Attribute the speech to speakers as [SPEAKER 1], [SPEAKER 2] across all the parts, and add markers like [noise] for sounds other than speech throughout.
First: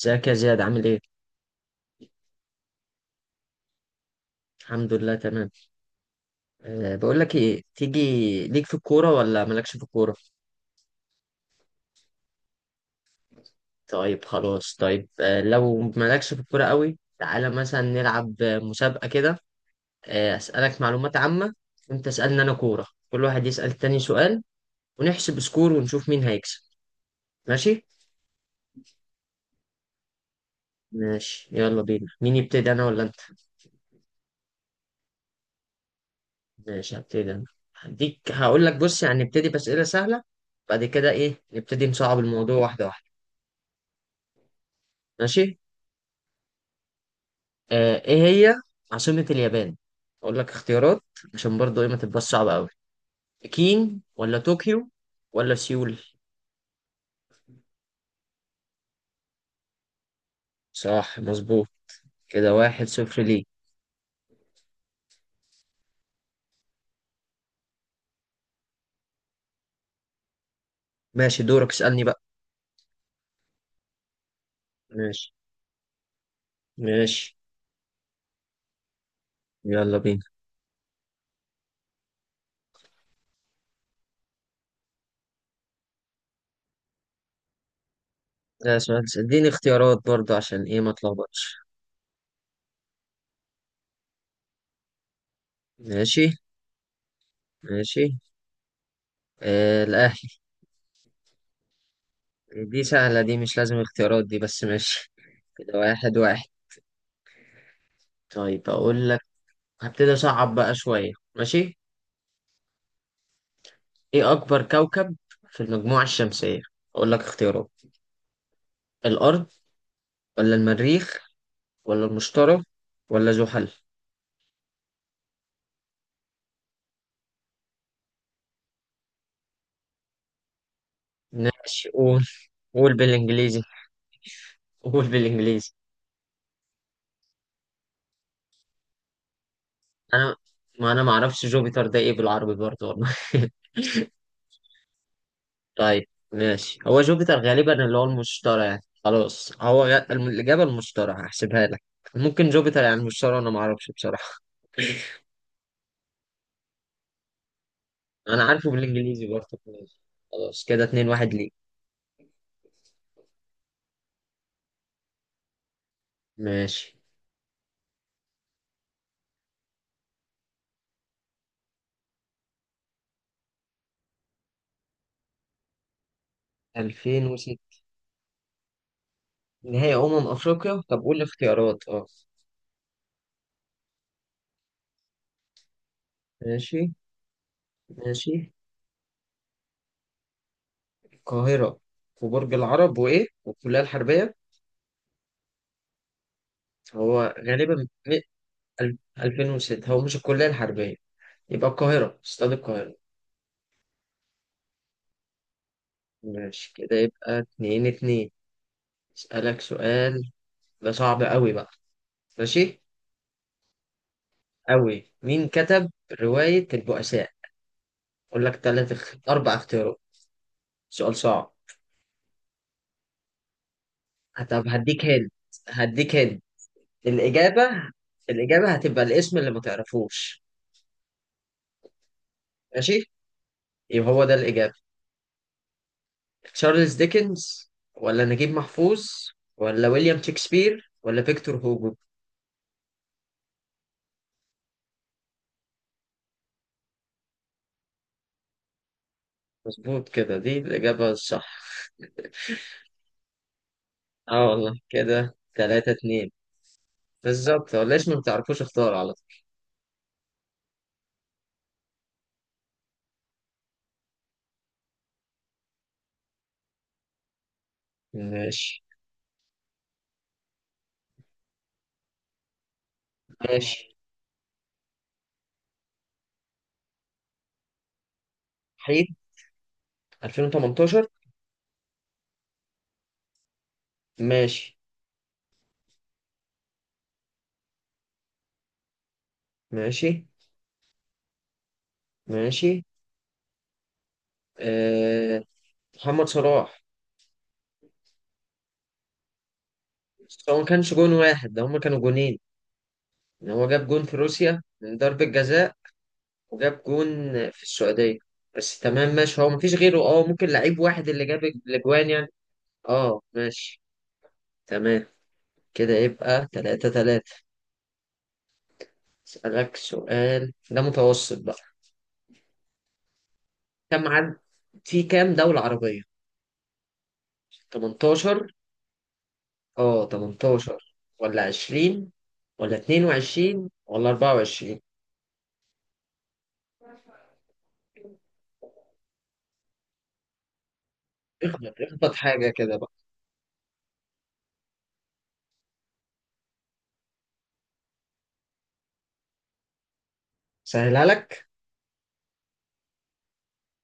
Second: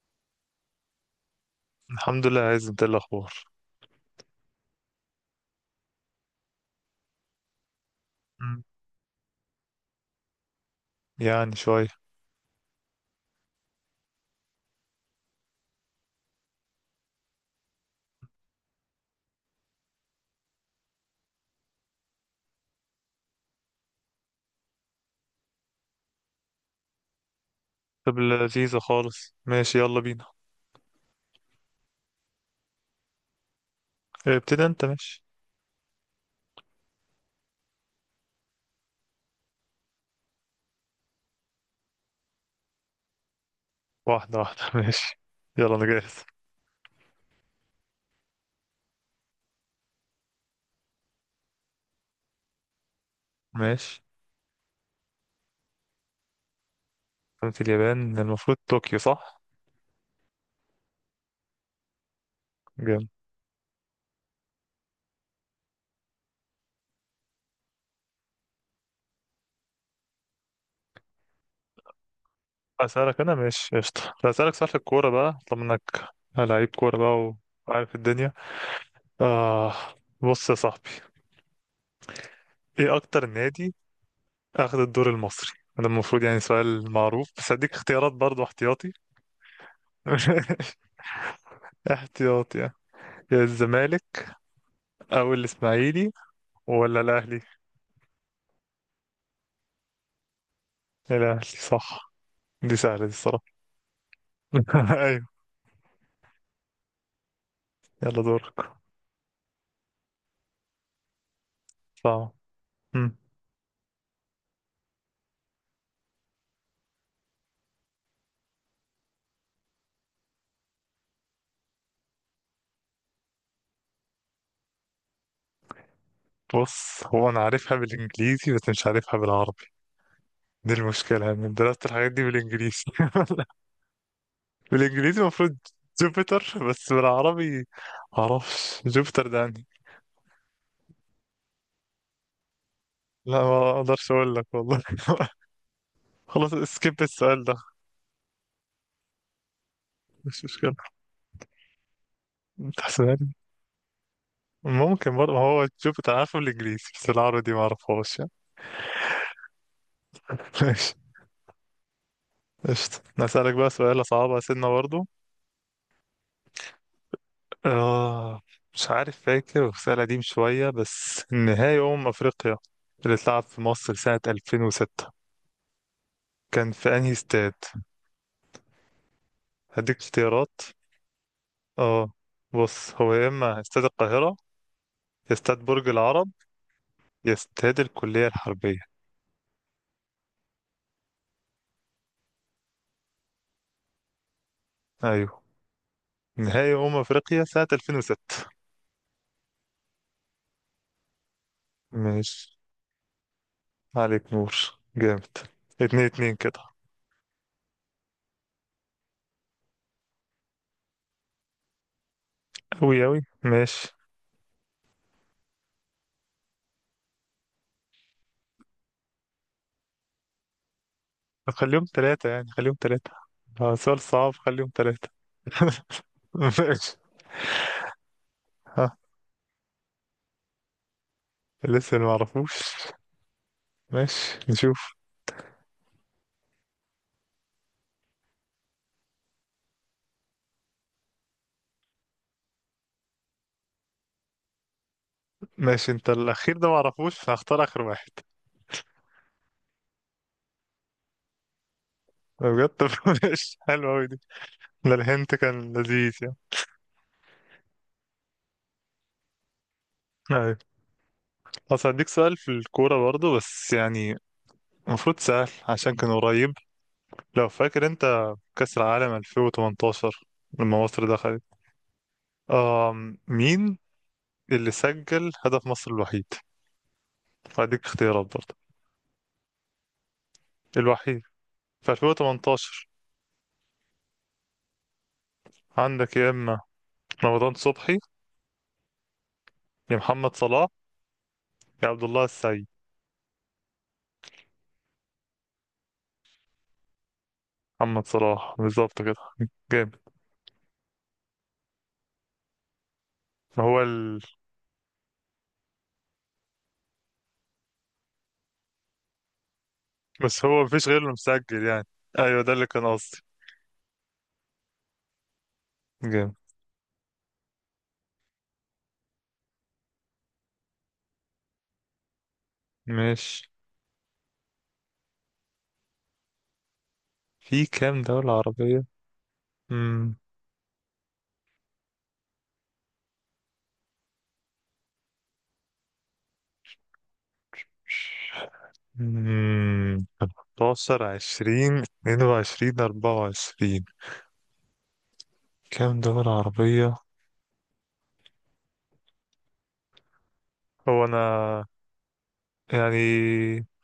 [SPEAKER 1] ازيك يا زياد عامل ايه؟
[SPEAKER 2] الحمد لله، عايز انت إيه الاخبار؟
[SPEAKER 1] الحمد لله تمام. أه، بقول لك ايه، تيجي
[SPEAKER 2] مم.
[SPEAKER 1] ليك في الكورة ولا مالكش في الكورة؟
[SPEAKER 2] يعني شويه.
[SPEAKER 1] طيب خلاص، طيب أه لو مالكش في الكورة قوي تعالى مثلا نلعب مسابقة كده. أه اسألك معلومات عامة، وانت اسألني انا كورة، كل واحد يسأل التاني سؤال ونحسب سكور ونشوف مين هيكسب. ماشي؟
[SPEAKER 2] طب لذيذه خالص، ماشي يلا بينا.
[SPEAKER 1] ماشي، يلا بينا. مين يبتدي، انا ولا انت؟
[SPEAKER 2] اه، ابتدي انت ماشي.
[SPEAKER 1] ماشي، هبتدي انا. هديك، هقول لك بص يعني نبتدي بأسئلة سهلة، بعد كده ايه نبتدي نصعب الموضوع واحدة واحدة.
[SPEAKER 2] واحده واحده [laughs] ماشي.
[SPEAKER 1] ماشي؟
[SPEAKER 2] يلا انا جاهز.
[SPEAKER 1] ايه هي عاصمة اليابان؟ اقول لك اختيارات عشان برضو ايه ما تبقاش صعبة قوي.
[SPEAKER 2] ماشي،
[SPEAKER 1] بكين ولا طوكيو ولا سيول؟
[SPEAKER 2] قلت اليابان المفروض طوكيو صح.
[SPEAKER 1] صح، مظبوط. كده واحد
[SPEAKER 2] جامد.
[SPEAKER 1] صفر ليه. ماشي، دورك اسألني بقى.
[SPEAKER 2] اسالك انا ماشي قشطه، طب اسالك سؤال في الكوره
[SPEAKER 1] ماشي.
[SPEAKER 2] بقى طالما انك لعيب كوره بقى
[SPEAKER 1] ماشي،
[SPEAKER 2] وعارف الدنيا. آه.
[SPEAKER 1] يلا بينا.
[SPEAKER 2] بص يا صاحبي، ايه اكتر نادي اخذ الدور المصري؟ ده المفروض يعني سؤال معروف، بس هديك اختيارات برضو
[SPEAKER 1] لا،
[SPEAKER 2] احتياطي.
[SPEAKER 1] سؤال اديني اختيارات برضو عشان
[SPEAKER 2] [laughs]
[SPEAKER 1] ايه ما اتلخبطش.
[SPEAKER 2] احتياطي يعني. يا الزمالك او الاسماعيلي
[SPEAKER 1] ماشي.
[SPEAKER 2] ولا الاهلي.
[SPEAKER 1] ماشي، آه الاهلي.
[SPEAKER 2] الاهلي صح. دي
[SPEAKER 1] دي
[SPEAKER 2] سهله دي
[SPEAKER 1] سهلة دي،
[SPEAKER 2] الصراحه.
[SPEAKER 1] مش لازم اختيارات دي، بس
[SPEAKER 2] [laughs]
[SPEAKER 1] ماشي.
[SPEAKER 2] ايوه.
[SPEAKER 1] كده واحد واحد.
[SPEAKER 2] يلا دورك.
[SPEAKER 1] طيب اقول لك، هبتدي اصعب بقى شوية، ماشي.
[SPEAKER 2] صعب. مم.
[SPEAKER 1] ايه اكبر كوكب في المجموعة الشمسية؟ اقول لك اختيارات: الارض ولا المريخ ولا المشتري ولا زحل؟
[SPEAKER 2] بص هو انا عارفها بالانجليزي بس مش عارفها بالعربي. دي المشكله يعني، من درست
[SPEAKER 1] ماشي
[SPEAKER 2] الحاجات دي
[SPEAKER 1] قول،
[SPEAKER 2] بالانجليزي.
[SPEAKER 1] قول
[SPEAKER 2] [laughs]
[SPEAKER 1] بالانجليزي. [laughs] قول
[SPEAKER 2] بالانجليزي المفروض
[SPEAKER 1] بالانجليزي.
[SPEAKER 2] جوبيتر، بس بالعربي معرفش جوبيتر ده يعني.
[SPEAKER 1] انا، ما انا ما اعرفش جوبيتر ده ايه بالعربي برضه والله.
[SPEAKER 2] لا ما اقدرش اقول لك والله. [laughs]
[SPEAKER 1] [laughs] طيب
[SPEAKER 2] خلاص
[SPEAKER 1] ماشي، هو
[SPEAKER 2] سكيب
[SPEAKER 1] جوبيتر
[SPEAKER 2] السؤال ده،
[SPEAKER 1] غالبا اللي هو المشتري يعني خلاص،
[SPEAKER 2] مش
[SPEAKER 1] الاجابة
[SPEAKER 2] مشكله.
[SPEAKER 1] المشتري، هحسبها لك. ممكن جوبيتر يعني
[SPEAKER 2] تحسبها لي.
[SPEAKER 1] المشتري، انا ما اعرفش بصراحة.
[SPEAKER 2] ممكن برضه، ما هو جوبيتر عارفه بالانجليزي بس العربي دي ما اعرفهاش يعني.
[SPEAKER 1] انا عارفه بالانجليزي برضه، ماشي.
[SPEAKER 2] [laughs]
[SPEAKER 1] خلاص كده
[SPEAKER 2] ماشي.
[SPEAKER 1] اتنين واحد ليه.
[SPEAKER 2] قشطة نسألك بقى سؤال صعبة سنة برضه.
[SPEAKER 1] ماشي.
[SPEAKER 2] آه. مش عارف فاكر، بس سؤال قديم شوية. بس نهائي أمم أفريقيا اللي اتلعب في مصر سنة 2006، كان في أنهي استاد؟
[SPEAKER 1] 2006 نهائي
[SPEAKER 2] هديك
[SPEAKER 1] أمم
[SPEAKER 2] اختيارات،
[SPEAKER 1] أفريقيا، طب قول الاختيارات اه.
[SPEAKER 2] اه. بص هو يا إما استاد القاهرة، يا استاد برج العرب،
[SPEAKER 1] ماشي.
[SPEAKER 2] يا استاد الكلية
[SPEAKER 1] ماشي.
[SPEAKER 2] الحربية.
[SPEAKER 1] القاهرة وبرج العرب وإيه والكلية الحربية.
[SPEAKER 2] أيوه، نهائي أمم
[SPEAKER 1] هو
[SPEAKER 2] أفريقيا سنة
[SPEAKER 1] غالبا م-
[SPEAKER 2] 2006.
[SPEAKER 1] أل- 2006 هو مش الكلية الحربية، يبقى القاهرة، استاد
[SPEAKER 2] ماشي،
[SPEAKER 1] القاهرة.
[SPEAKER 2] عليك نور. جامد. اتنين اتنين كده.
[SPEAKER 1] ماشي، كده يبقى اتنين اتنين. أسألك سؤال ده صعب أوي بقى، ماشي.
[SPEAKER 2] أوي أوي ماشي.
[SPEAKER 1] أوي، مين كتب رواية البؤساء؟ أقول لك تلات اخ- أربع اختيارات، سؤال
[SPEAKER 2] طب
[SPEAKER 1] صعب.
[SPEAKER 2] خليهم ثلاثة يعني، خليهم ثلاثة. اه سؤال صعب،
[SPEAKER 1] طب
[SPEAKER 2] خليهم
[SPEAKER 1] هديك
[SPEAKER 2] ثلاثة.
[SPEAKER 1] هند، هديك هند.
[SPEAKER 2] [laughs] ماشي.
[SPEAKER 1] الإجابة، الإجابة
[SPEAKER 2] ها.
[SPEAKER 1] هتبقى الاسم اللي ما تعرفوش،
[SPEAKER 2] لسه ما اعرفوش.
[SPEAKER 1] ماشي. يبقى هو ده
[SPEAKER 2] ماشي
[SPEAKER 1] الإجابة:
[SPEAKER 2] نشوف.
[SPEAKER 1] تشارلز ديكنز ولا نجيب محفوظ ولا ويليام شكسبير ولا فيكتور هوجو؟
[SPEAKER 2] ماشي، انت الاخير ده ما اعرفوش فهختار اخر واحد.
[SPEAKER 1] مظبوط كده، دي الإجابة الصح.
[SPEAKER 2] بجد، طب [laughs] ماشي، حلوة اوي دي.
[SPEAKER 1] اه والله،
[SPEAKER 2] ده الهنت
[SPEAKER 1] كده
[SPEAKER 2] كان
[SPEAKER 1] تلاتة
[SPEAKER 2] لذيذ
[SPEAKER 1] اتنين.
[SPEAKER 2] يعني.
[SPEAKER 1] بالظبط، هو الاسم ما تعرفوش اختار على طول.
[SPEAKER 2] ايوه. اصل هديك سؤال في الكورة برضو، بس يعني المفروض سهل عشان كان قريب. لو فاكر انت كأس
[SPEAKER 1] ماشي.
[SPEAKER 2] العالم 2018 لما مصر دخلت، مين
[SPEAKER 1] ماشي.
[SPEAKER 2] اللي سجل هدف مصر الوحيد؟ هديك اختيارات برضه.
[SPEAKER 1] حيد. 2018.
[SPEAKER 2] الوحيد في 2018.
[SPEAKER 1] ماشي.
[SPEAKER 2] عندك يا اما رمضان صبحي، يا
[SPEAKER 1] ماشي.
[SPEAKER 2] محمد صلاح، يا عبد الله السعيد.
[SPEAKER 1] ماشي. آه... محمد صلاح.
[SPEAKER 2] محمد صلاح بالظبط كده. جامد.
[SPEAKER 1] بس هو ما كانش جون واحد ده، هما كانوا جونين، ان هو
[SPEAKER 2] هو
[SPEAKER 1] جاب جون في
[SPEAKER 2] ال...
[SPEAKER 1] روسيا من ضربة جزاء وجاب جون في السعودية، بس تمام ماشي، هو مفيش غيره اه،
[SPEAKER 2] بس
[SPEAKER 1] ممكن
[SPEAKER 2] هو
[SPEAKER 1] لعيب
[SPEAKER 2] مفيش غيره
[SPEAKER 1] واحد
[SPEAKER 2] اللي
[SPEAKER 1] اللي جاب
[SPEAKER 2] مسجل يعني.
[SPEAKER 1] الاجوان يعني.
[SPEAKER 2] ايوه ده اللي كان قصدي.
[SPEAKER 1] اه ماشي، تمام. كده
[SPEAKER 2] جامد.
[SPEAKER 1] يبقى تلاتة تلاتة. اسألك سؤال ده متوسط بقى.
[SPEAKER 2] ماشي،
[SPEAKER 1] كم عدد، في كام دولة عربية؟
[SPEAKER 2] في كام دولة
[SPEAKER 1] 18.
[SPEAKER 2] عربية؟
[SPEAKER 1] اه
[SPEAKER 2] امم
[SPEAKER 1] 18 ولا 20 ولا 22 ولا 24؟
[SPEAKER 2] 15 20
[SPEAKER 1] اخبط حاجة
[SPEAKER 2] 22
[SPEAKER 1] كده بقى،
[SPEAKER 2] 24. كام دولة عربية؟ هو
[SPEAKER 1] سهلها لك.
[SPEAKER 2] أنا يعني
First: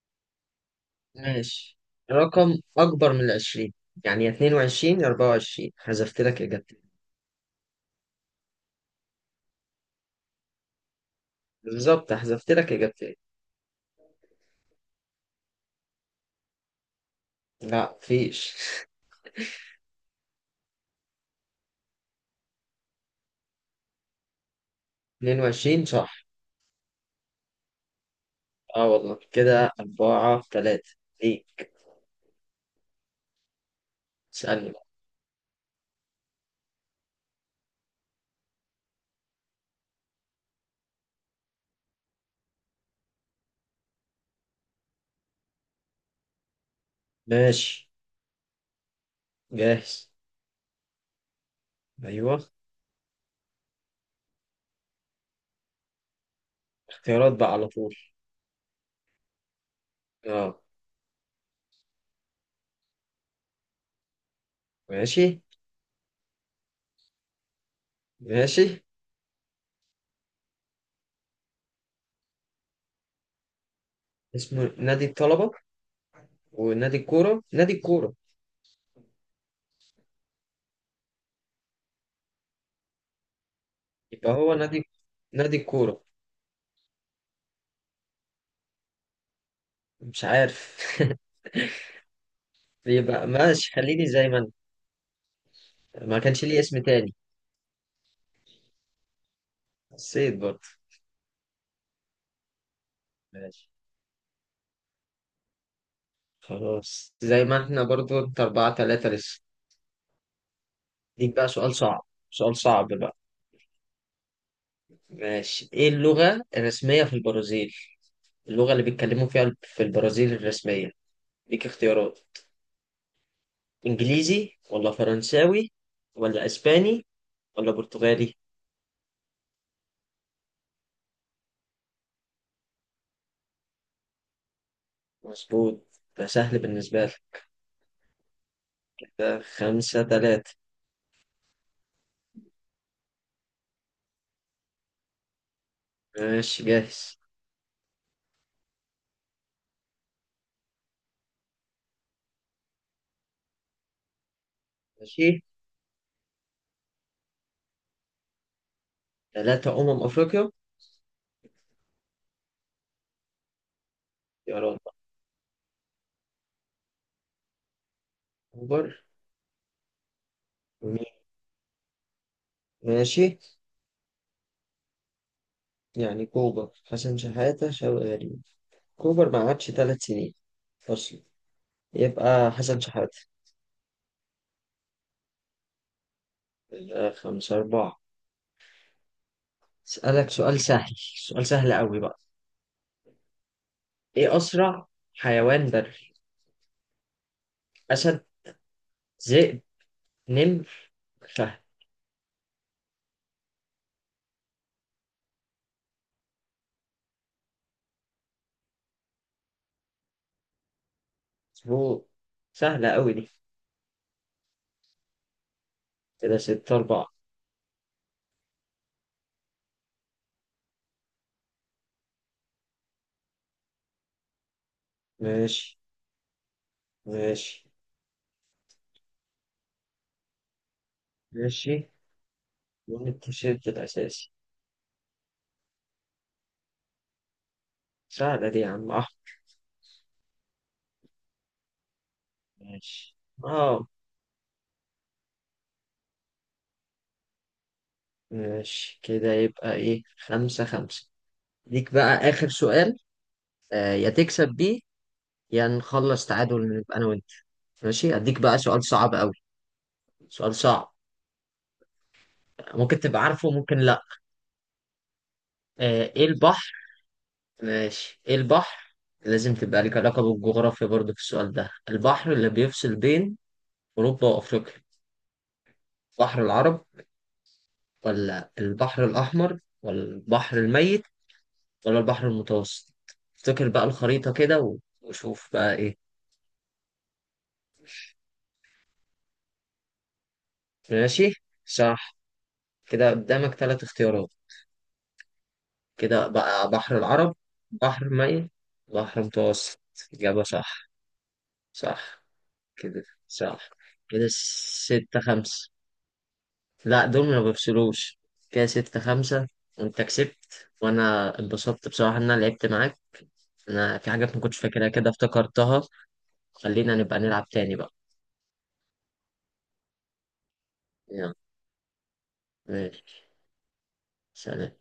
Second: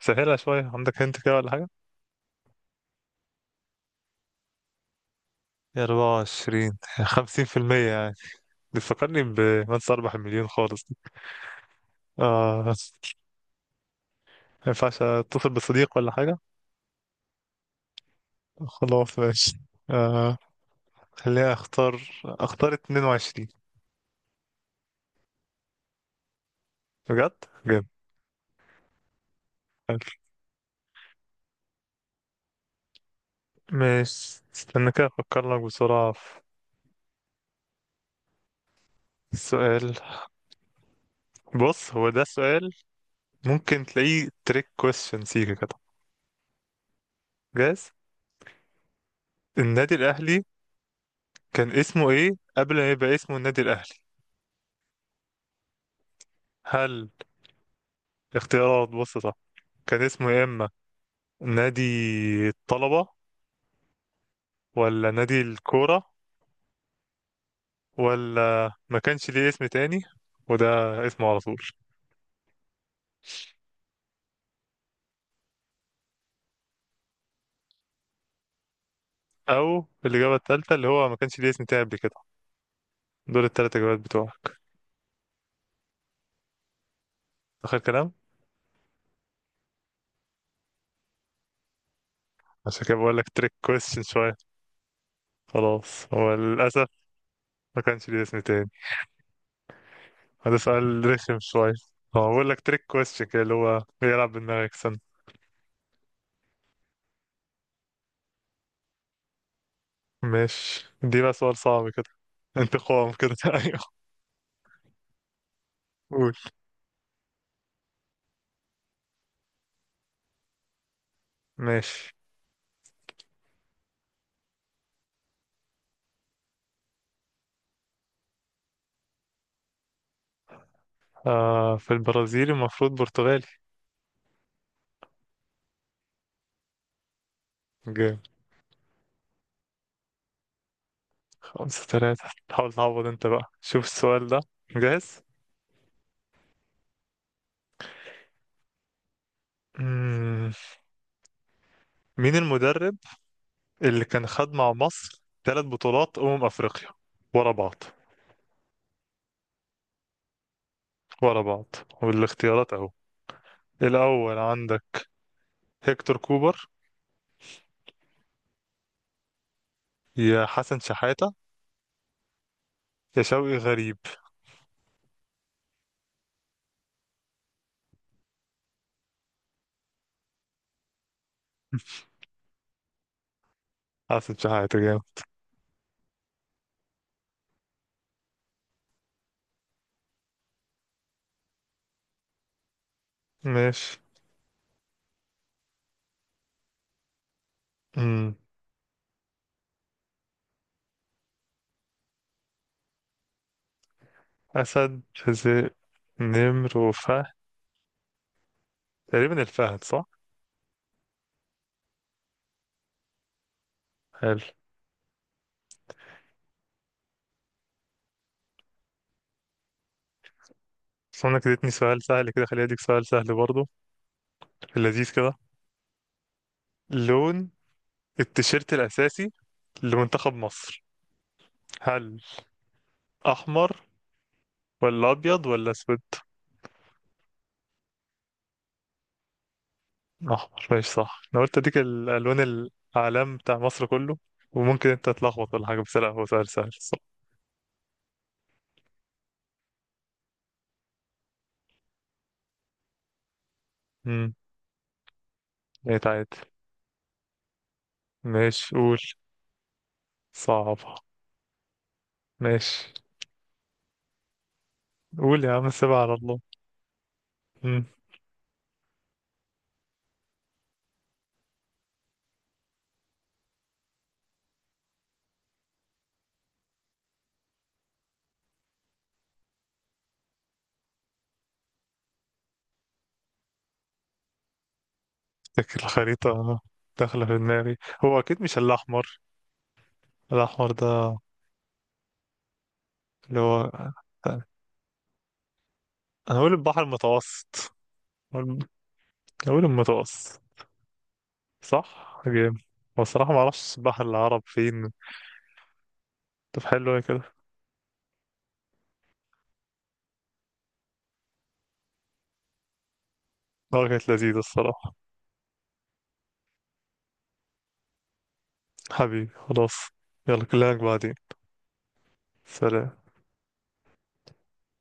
[SPEAKER 2] سهلها شوية، عندك هنت كده ولا حاجة؟
[SPEAKER 1] ماشي، رقم أكبر من العشرين يعني، يا 22 يا 24، حذفت لك
[SPEAKER 2] 24
[SPEAKER 1] إجابتين.
[SPEAKER 2] 50%. بيفكرني بمنسى أربح المليون خالص دي.
[SPEAKER 1] بالظبط، حذفت
[SPEAKER 2] آه،
[SPEAKER 1] لك
[SPEAKER 2] ما
[SPEAKER 1] إجابتين.
[SPEAKER 2] ينفعش أتصل بصديق ولا حاجة.
[SPEAKER 1] لا، فيش.
[SPEAKER 2] خلاص ماشي. آه، خليني أختار 22.
[SPEAKER 1] [laughs] 22 صح.
[SPEAKER 2] بجد جامد.
[SPEAKER 1] اه والله، كده
[SPEAKER 2] حلو.
[SPEAKER 1] أربعة تلاتة. ليك.
[SPEAKER 2] ماشي
[SPEAKER 1] اسألني بقى.
[SPEAKER 2] استنى كده، أفكر لك بسرعة في السؤال. بص هو ده سؤال ممكن تلاقيه تريك كويستشن سيكا كده.
[SPEAKER 1] ماشي
[SPEAKER 2] جاهز. النادي
[SPEAKER 1] جاهز.
[SPEAKER 2] الأهلي كان اسمه إيه
[SPEAKER 1] أيوه.
[SPEAKER 2] قبل ما يبقى اسمه النادي الأهلي؟ هل
[SPEAKER 1] اختيارات بقى على طول.
[SPEAKER 2] اختيارات، بص صح. كان اسمه يا
[SPEAKER 1] اه.
[SPEAKER 2] إما نادي الطلبة، ولا نادي
[SPEAKER 1] ماشي.
[SPEAKER 2] الكورة،
[SPEAKER 1] ماشي.
[SPEAKER 2] ولا ما كانش ليه اسم تاني وده اسمه على طول.
[SPEAKER 1] اسمه نادي الطلبة ونادي الكورة، نادي الكورة.
[SPEAKER 2] أو الإجابة التالتة اللي هو ما كانش ليه اسم تاني قبل كده. دول التلات إجابات
[SPEAKER 1] يبقى
[SPEAKER 2] بتوعك.
[SPEAKER 1] هو نادي، نادي الكورة.
[SPEAKER 2] آخر كلام.
[SPEAKER 1] مش عارف.
[SPEAKER 2] عشان
[SPEAKER 1] [laughs]
[SPEAKER 2] كده بقول
[SPEAKER 1] يبقى
[SPEAKER 2] لك تريك
[SPEAKER 1] ماشي،
[SPEAKER 2] كويستشن
[SPEAKER 1] خليني زي
[SPEAKER 2] شوية.
[SPEAKER 1] ما انا.
[SPEAKER 2] خلاص،
[SPEAKER 1] ما
[SPEAKER 2] هو
[SPEAKER 1] كانش ليه اسم
[SPEAKER 2] للأسف
[SPEAKER 1] تاني.
[SPEAKER 2] ما كانش ليه اسم تاني.
[SPEAKER 1] حسيت
[SPEAKER 2] هذا
[SPEAKER 1] برضه.
[SPEAKER 2] سؤال رخم شوية. هو بقول لك تريك كويستشن كده اللي
[SPEAKER 1] ماشي.
[SPEAKER 2] هو بيلعب بدماغك سن.
[SPEAKER 1] خلاص، زي ما احنا برضه، انت أربعة تلاتة لسه.
[SPEAKER 2] ماشي، دي بقى
[SPEAKER 1] ديك بقى
[SPEAKER 2] سؤال
[SPEAKER 1] سؤال
[SPEAKER 2] صعب كده.
[SPEAKER 1] صعب، سؤال صعب
[SPEAKER 2] انتقام
[SPEAKER 1] بقى.
[SPEAKER 2] كده. [laughs] ايوه.
[SPEAKER 1] ماشي، ايه
[SPEAKER 2] قول
[SPEAKER 1] اللغة الرسمية في البرازيل؟ اللغة اللي بيتكلموا فيها في البرازيل الرسمية. ليك
[SPEAKER 2] ماشي.
[SPEAKER 1] اختيارات: انجليزي ولا فرنساوي ولا اسباني ولا برتغالي؟
[SPEAKER 2] آه، في البرازيل المفروض برتغالي.
[SPEAKER 1] مظبوط، ده سهل بالنسبة لك.
[SPEAKER 2] جامد.
[SPEAKER 1] ده خمسة تلاتة.
[SPEAKER 2] خمسة ثلاثة. حاول تعوض انت بقى، شوف السؤال ده. جاهز.
[SPEAKER 1] ماشي جاهز.
[SPEAKER 2] مم. مين المدرب اللي كان خد مع مصر
[SPEAKER 1] ماشي.
[SPEAKER 2] ثلاث بطولات أمم أفريقيا ورا بعض،
[SPEAKER 1] تلاتة أمم أفريقيا.
[SPEAKER 2] ورا بعض. والاختيارات أهو. الأول
[SPEAKER 1] اختيارات.
[SPEAKER 2] عندك هيكتور كوبر،
[SPEAKER 1] أكبر.
[SPEAKER 2] يا حسن شحاتة، يا
[SPEAKER 1] ماشي.
[SPEAKER 2] شوقي غريب.
[SPEAKER 1] يعني كوبر، حسن شحاتة، شوقي غريب. كوبر ما قعدش ثلاث سنين أصلا، يبقى حسن شحاتة.
[SPEAKER 2] حسن شحاتة، جامد.
[SPEAKER 1] يبقى خمسة أربعة. أسألك سؤال سهل، سؤال سهل قوي بقى.
[SPEAKER 2] ماشي.
[SPEAKER 1] إيه أسرع حيوان بري؟ أسد،
[SPEAKER 2] مم.
[SPEAKER 1] ذئب، نمر، فهد.
[SPEAKER 2] أسد حزق، نمر وفهد. تقريبا الفهد، صح؟
[SPEAKER 1] مظبوط، سهلة قوي دي.
[SPEAKER 2] حلو.
[SPEAKER 1] كده ستة أربعة.
[SPEAKER 2] بس انا كده اديتني سؤال سهل، كده خليني اديك سؤال سهل برضه في اللذيذ كده.
[SPEAKER 1] ماشي.
[SPEAKER 2] لون
[SPEAKER 1] ماشي.
[SPEAKER 2] التيشيرت الأساسي لمنتخب مصر،
[SPEAKER 1] ماشي.
[SPEAKER 2] هل
[SPEAKER 1] لون التيشيرت
[SPEAKER 2] أحمر
[SPEAKER 1] الأساسي.
[SPEAKER 2] ولا أبيض ولا أسود؟
[SPEAKER 1] سهلة دي يا عم أحمد.
[SPEAKER 2] أحمر، ماشي صح. أنا قلت أديك الألوان،
[SPEAKER 1] ماشي.
[SPEAKER 2] الأعلام بتاع مصر
[SPEAKER 1] آه.
[SPEAKER 2] كله، وممكن أنت تتلخبط ولا حاجة، بس لا هو سؤال سهل صح.
[SPEAKER 1] ماشي، كده يبقى إيه خمسة خمسة. ليك بقى آخر سؤال، يا
[SPEAKER 2] امم
[SPEAKER 1] تكسب بيه يا
[SPEAKER 2] بقيت عادي.
[SPEAKER 1] نخلص تعادل نبقى انا وانت. ماشي، اديك بقى
[SPEAKER 2] ماشي
[SPEAKER 1] سؤال
[SPEAKER 2] قول.
[SPEAKER 1] صعب قوي، سؤال صعب،
[SPEAKER 2] صعبة، ماشي.
[SPEAKER 1] ممكن تبقى عارفه ممكن لا.
[SPEAKER 2] قول يا عم، سيبها على
[SPEAKER 1] ايه
[SPEAKER 2] الله.
[SPEAKER 1] البحر،
[SPEAKER 2] امم
[SPEAKER 1] ماشي ايه البحر، لازم تبقى لك علاقة بالجغرافيا برضو في السؤال ده. البحر اللي بيفصل بين اوروبا وافريقيا، بحر العرب ولا البحر الاحمر ولا البحر الميت ولا البحر المتوسط؟ افتكر بقى الخريطة كده وشوف بقى
[SPEAKER 2] فاكر
[SPEAKER 1] ايه.
[SPEAKER 2] الخريطة داخلة في دماغي. هو أكيد مش الأحمر، الأحمر ده
[SPEAKER 1] ماشي. صح. كده
[SPEAKER 2] اللي
[SPEAKER 1] قدامك
[SPEAKER 2] هو.
[SPEAKER 1] ثلاث اختيارات. كده
[SPEAKER 2] أنا أقول
[SPEAKER 1] بقى
[SPEAKER 2] البحر
[SPEAKER 1] بحر العرب،
[SPEAKER 2] المتوسط.
[SPEAKER 1] بحر ميت،
[SPEAKER 2] أقول
[SPEAKER 1] بحر
[SPEAKER 2] أقول
[SPEAKER 1] متوسط.
[SPEAKER 2] المتوسط.
[SPEAKER 1] إجابة صح.
[SPEAKER 2] صح
[SPEAKER 1] صح.
[SPEAKER 2] جيم. هو
[SPEAKER 1] كده
[SPEAKER 2] الصراحة ما اعرفش
[SPEAKER 1] صح.
[SPEAKER 2] السباحة
[SPEAKER 1] كده
[SPEAKER 2] العرب فين.
[SPEAKER 1] ستة خمسة.
[SPEAKER 2] طب حلو أوي
[SPEAKER 1] لا، دول
[SPEAKER 2] كده.
[SPEAKER 1] ما بفصلوش. كده ستة خمسة، وأنت كسبت وأنا اتبسطت بصراحة إن أنا لعبت معاك.
[SPEAKER 2] اه،
[SPEAKER 1] أنا
[SPEAKER 2] كانت
[SPEAKER 1] في حاجات
[SPEAKER 2] لذيذة
[SPEAKER 1] ما كنتش فاكرها
[SPEAKER 2] الصراحة.
[SPEAKER 1] كده افتكرتها. خلينا نبقى نلعب تاني بقى.
[SPEAKER 2] حبيبي خلاص، يلا كلامك بعدين.
[SPEAKER 1] يلا.
[SPEAKER 2] سلام.
[SPEAKER 1] ماشي. سلام.